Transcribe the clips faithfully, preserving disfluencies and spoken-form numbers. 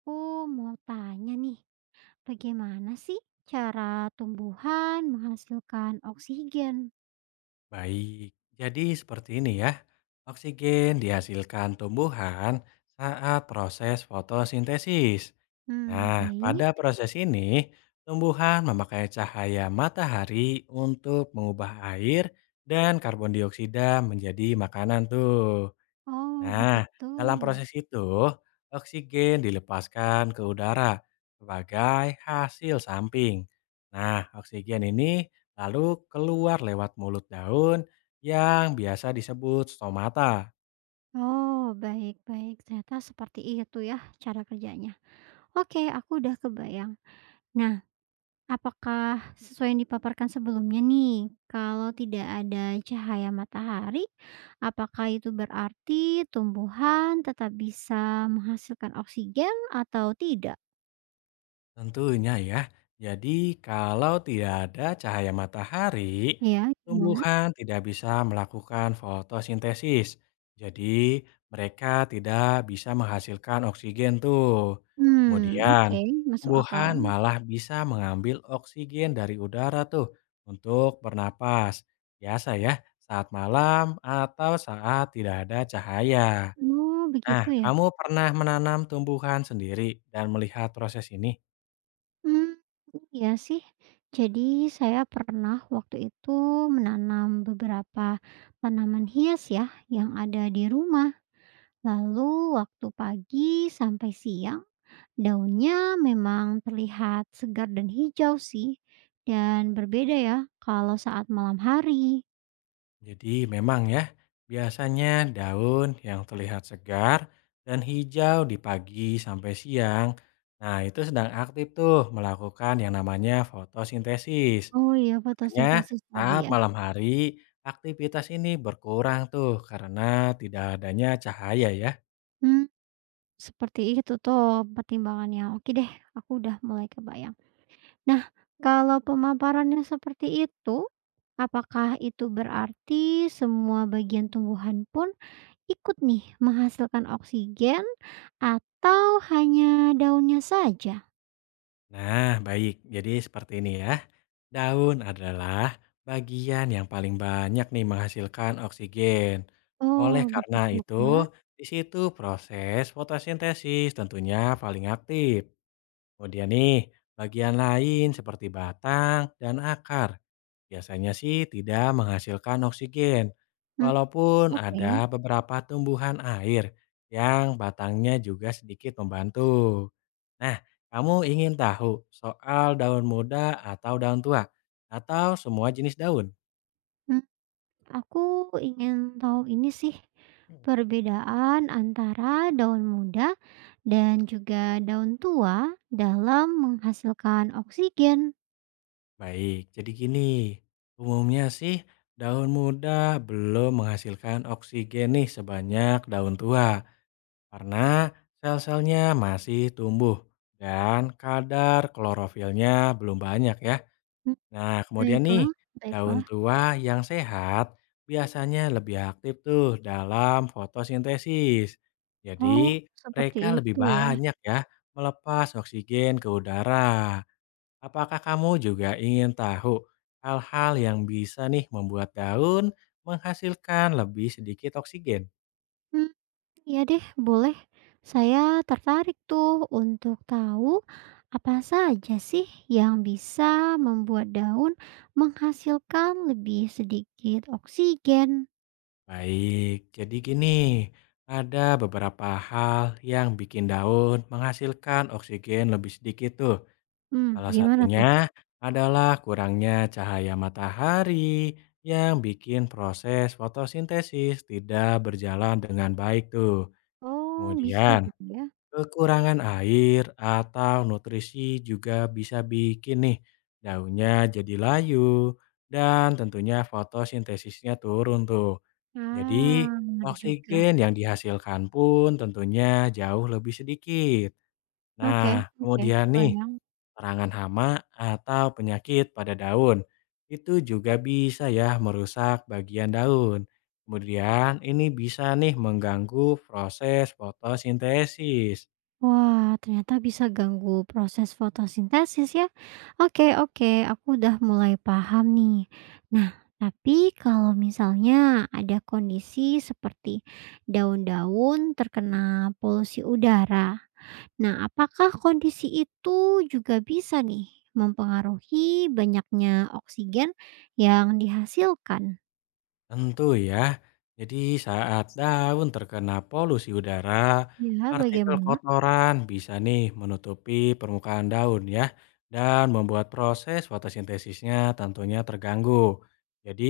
Aku mau tanya nih, bagaimana sih cara tumbuhan menghasilkan oksigen? Baik, jadi seperti ini ya. Oksigen dihasilkan tumbuhan saat proses fotosintesis. Hmm, Nah, pada baik. proses ini, tumbuhan memakai cahaya matahari untuk mengubah air dan karbon dioksida menjadi makanan tuh. Oh, Nah, begitu. dalam proses itu, oksigen dilepaskan ke udara sebagai hasil samping. Nah, oksigen ini lalu keluar lewat mulut daun yang biasa disebut stomata. Oh, baik-baik. Ternyata seperti itu ya cara kerjanya. Oke, aku udah kebayang. Nah, apakah sesuai yang dipaparkan sebelumnya nih, kalau tidak ada cahaya matahari, apakah itu berarti tumbuhan tetap bisa menghasilkan oksigen atau tidak? Tentunya ya. Jadi kalau tidak ada cahaya matahari, Ya, gimana? tumbuhan tidak bisa melakukan fotosintesis. Jadi mereka tidak bisa menghasilkan oksigen tuh. Hmm, oke, Kemudian masuk akal. tumbuhan malah bisa mengambil oksigen dari udara tuh untuk bernapas. Biasa ya, saat malam atau saat tidak ada cahaya. Oh, Nah, begitu ya? kamu pernah menanam tumbuhan sendiri dan melihat proses ini? Hmm, iya sih. Jadi saya pernah waktu itu menanam beberapa tanaman hias ya, yang ada di rumah. Lalu waktu pagi sampai siang, daunnya memang terlihat segar dan hijau sih, dan berbeda ya kalau saat malam hari. Jadi memang ya, biasanya daun yang terlihat segar dan hijau di pagi sampai siang. Nah, itu sedang aktif tuh melakukan yang namanya fotosintesis. Oh iya, Makanya fotosintesis tadi saat ya? malam hari aktivitas ini berkurang tuh karena tidak adanya cahaya ya. Hmm, seperti itu tuh pertimbangannya. Oke deh, aku udah mulai kebayang. Nah, kalau pemaparannya seperti itu, apakah itu berarti semua bagian tumbuhan pun ikut nih menghasilkan oksigen atau hanya daunnya saja? Nah, baik. Jadi seperti ini ya. Daun adalah bagian yang paling banyak nih menghasilkan oksigen. Oleh Oh, karena begitu itu, kah? di situ proses fotosintesis tentunya paling aktif. Kemudian nih, bagian lain seperti batang dan akar biasanya sih tidak menghasilkan oksigen, Hmm, walaupun oke. ada beberapa tumbuhan air yang batangnya juga sedikit membantu. Nah, kamu ingin tahu soal daun muda atau daun tua, atau semua jenis daun? Hmm, aku ingin tahu ini sih perbedaan antara daun muda dan juga daun tua dalam menghasilkan oksigen. Baik, jadi gini, umumnya sih daun muda belum menghasilkan oksigen nih sebanyak daun tua. Karena sel-selnya masih tumbuh dan kadar klorofilnya belum banyak ya. Hmm, Nah, kemudian nih, baiklah, daun baiklah. tua yang sehat biasanya lebih aktif tuh dalam fotosintesis. Oh, Jadi, seperti mereka lebih itu ya. banyak ya melepas oksigen ke udara. Apakah kamu juga ingin tahu hal-hal yang bisa nih membuat daun menghasilkan lebih sedikit oksigen? Hmm, iya deh, boleh. Saya tertarik tuh untuk tahu apa saja sih yang bisa membuat daun menghasilkan lebih sedikit oksigen. Baik, jadi gini, ada beberapa hal yang bikin daun menghasilkan oksigen lebih sedikit tuh. Hmm, Salah gimana satunya tuh? adalah kurangnya cahaya matahari yang bikin proses fotosintesis tidak berjalan dengan baik tuh. Oh, bisa Kemudian, gitu ya. kekurangan air atau nutrisi juga bisa bikin nih daunnya jadi layu dan tentunya fotosintesisnya turun tuh. Jadi, Ah, benar juga. oksigen yang dihasilkan pun tentunya jauh lebih sedikit. Oke, Nah, oke, kemudian nih, kebayang. serangan hama atau penyakit pada daun itu juga bisa ya merusak bagian daun. Kemudian ini bisa nih mengganggu proses fotosintesis. Wah, ternyata bisa ganggu proses fotosintesis ya. Oke, oke, aku udah mulai paham nih. Nah, tapi kalau misalnya ada kondisi seperti daun-daun terkena polusi udara, nah apakah kondisi itu juga bisa nih mempengaruhi banyaknya oksigen yang dihasilkan? Tentu ya. Jadi saat daun terkena polusi udara, Ya, partikel bagaimana? kotoran bisa nih menutupi permukaan daun ya dan membuat proses fotosintesisnya tentunya terganggu. Jadi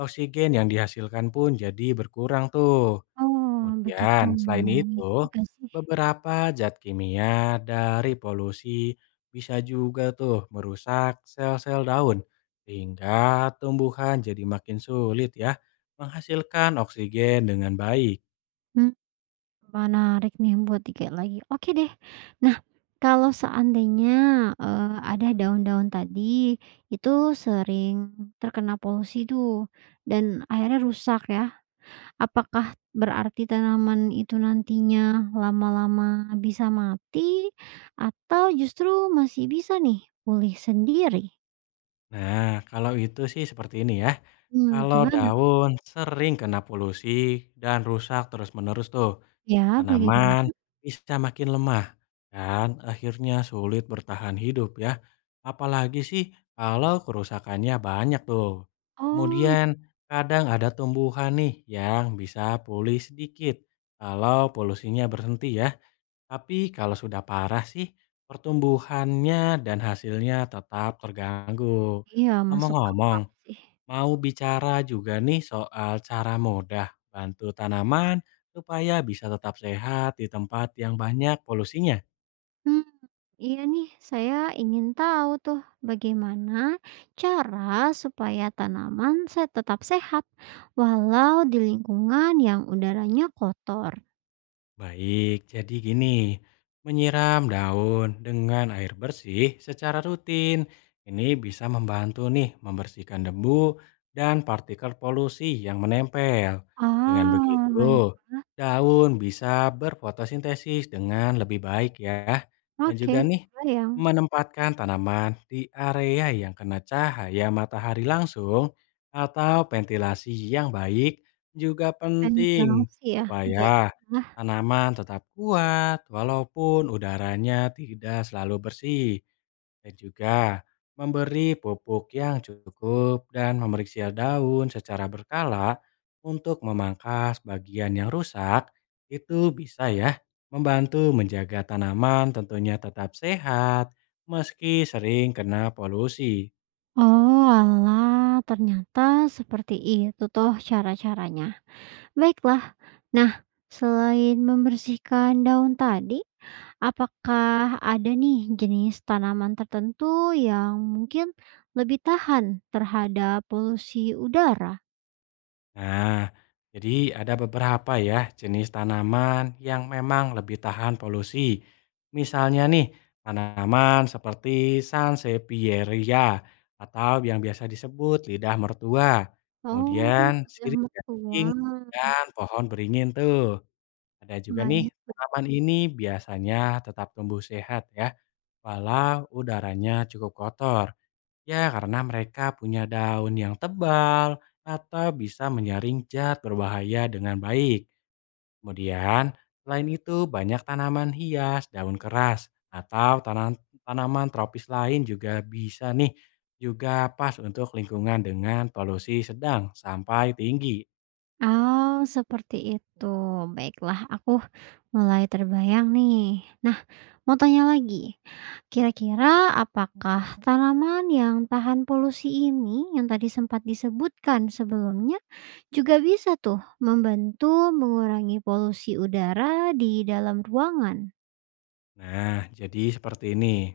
oksigen yang dihasilkan pun jadi berkurang tuh. Oh, begitu. Kemudian selain Iya itu, juga sih. beberapa zat kimia dari polusi bisa juga tuh merusak sel-sel daun sehingga tumbuhan jadi makin sulit ya menghasilkan oksigen dengan baik. Hmm. Menarik nih buat dikilik lagi. Oke deh. Nah, kalau seandainya, eee, ada daun-daun tadi itu sering terkena polusi tuh dan akhirnya rusak ya. Apakah berarti tanaman itu nantinya lama-lama bisa mati atau justru masih bisa nih pulih sendiri? Nah, kalau itu sih seperti ini ya. Mmm, Kalau gimana daun sering kena polusi dan rusak terus-menerus tuh. ya Tanaman bagaimana? bisa makin lemah dan akhirnya sulit bertahan hidup ya. Apalagi sih kalau kerusakannya banyak tuh. Oh, Kemudian kadang ada tumbuhan nih yang bisa pulih sedikit kalau polusinya berhenti ya. Tapi kalau sudah parah sih pertumbuhannya dan hasilnya tetap terganggu. iya masuk Ngomong-ngomong, akal sih. mau bicara juga nih soal cara mudah bantu tanaman supaya bisa tetap sehat di tempat yang banyak polusinya. Mmm, iya nih, saya ingin tahu tuh bagaimana cara supaya tanaman saya tetap sehat walau di lingkungan yang udaranya kotor. Baik, jadi gini, menyiram daun dengan air bersih secara rutin. Ini bisa membantu nih membersihkan debu dan partikel polusi yang menempel. Dengan Ah, baik. begitu, daun bisa berfotosintesis dengan lebih baik ya. Dan Oke, juga nih kebayang. menempatkan tanaman di area yang kena cahaya matahari langsung atau ventilasi yang baik juga penting Ventilasi ya, supaya baiklah. tanaman tetap kuat walaupun udaranya tidak selalu bersih dan juga memberi pupuk yang cukup dan memeriksa daun secara berkala untuk memangkas bagian yang rusak itu bisa ya membantu menjaga tanaman tentunya tetap sehat meski sering kena polusi. Oh, alah, ternyata seperti itu tuh cara-caranya. Baiklah. Nah, selain membersihkan daun tadi, apakah ada nih jenis tanaman tertentu yang mungkin lebih tahan terhadap polusi udara? Nah, jadi ada beberapa ya jenis tanaman yang memang lebih tahan polusi. Misalnya nih, tanaman seperti Sansevieria atau yang biasa disebut lidah mertua. Oh, Kemudian udah sirih mertua. gading dan pohon beringin tuh. Ada juga nih, Bayang, tanaman ini biasanya tetap tumbuh sehat ya, walau udaranya cukup kotor. Ya, karena mereka punya daun yang tebal atau bisa menyaring zat berbahaya dengan baik. Kemudian, selain itu banyak tanaman hias, daun keras, atau tanaman tanaman tropis lain juga bisa nih juga pas untuk lingkungan dengan polusi sedang sampai tinggi. oh, seperti itu. Baiklah, aku mulai terbayang nih. Nah, mau tanya lagi. Kira-kira apakah tanaman yang tahan polusi ini yang tadi sempat disebutkan sebelumnya juga bisa tuh membantu mengurangi polusi udara di dalam ruangan? Nah, jadi seperti ini.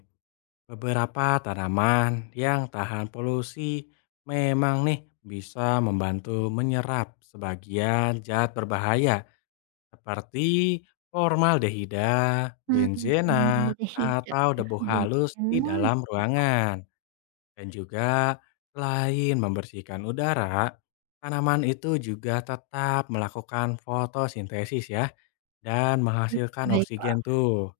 Beberapa tanaman yang tahan polusi memang nih bisa membantu menyerap sebagian zat berbahaya seperti formaldehida, Hmm, Mmm, mhm. benzena, Beda hijau atau debu ya. halus di Benar. dalam ruangan. Dan juga selain membersihkan udara, tanaman itu juga tetap melakukan fotosintesis ya dan menghasilkan Baiklah. oksigen tuh.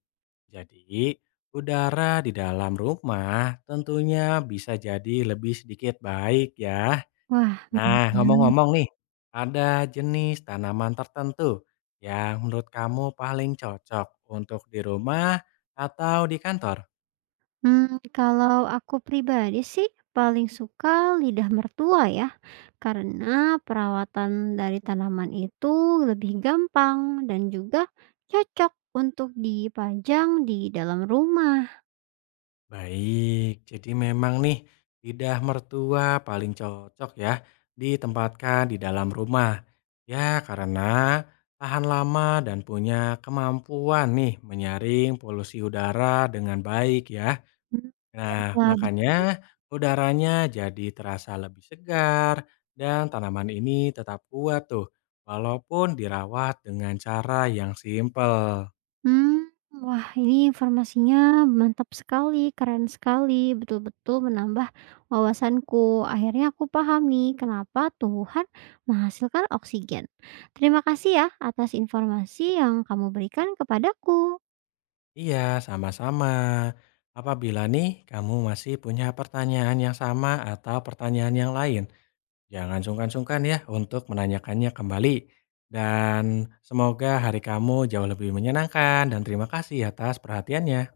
Jadi, udara di dalam rumah tentunya bisa jadi lebih sedikit baik ya. Wah. Nah, ngomong-ngomong nih, ada jenis tanaman tertentu yang menurut kamu paling cocok untuk di rumah atau di kantor? Mmm, kalau aku pribadi sih paling suka lidah mertua ya, karena perawatan dari tanaman itu lebih gampang dan juga cocok untuk dipajang di dalam rumah. Baik, jadi memang nih lidah mertua paling cocok ya ditempatkan di dalam rumah. Ya, karena tahan lama dan punya kemampuan nih menyaring polusi udara dengan baik ya. Mmm, Nah, baiklah betul. makanya udaranya jadi terasa lebih segar dan tanaman ini tetap kuat tuh, walaupun dirawat dengan cara yang simpel. Hmm, wah ini informasinya mantap sekali, keren sekali, betul-betul menambah wawasanku. Akhirnya aku paham nih kenapa tumbuhan menghasilkan oksigen. Terima kasih ya atas informasi yang kamu berikan kepadaku. Iya, sama-sama. Apabila nih kamu masih punya pertanyaan yang sama atau pertanyaan yang lain, jangan sungkan-sungkan ya untuk menanyakannya kembali. Dan semoga hari kamu jauh lebih menyenangkan dan terima kasih atas perhatiannya.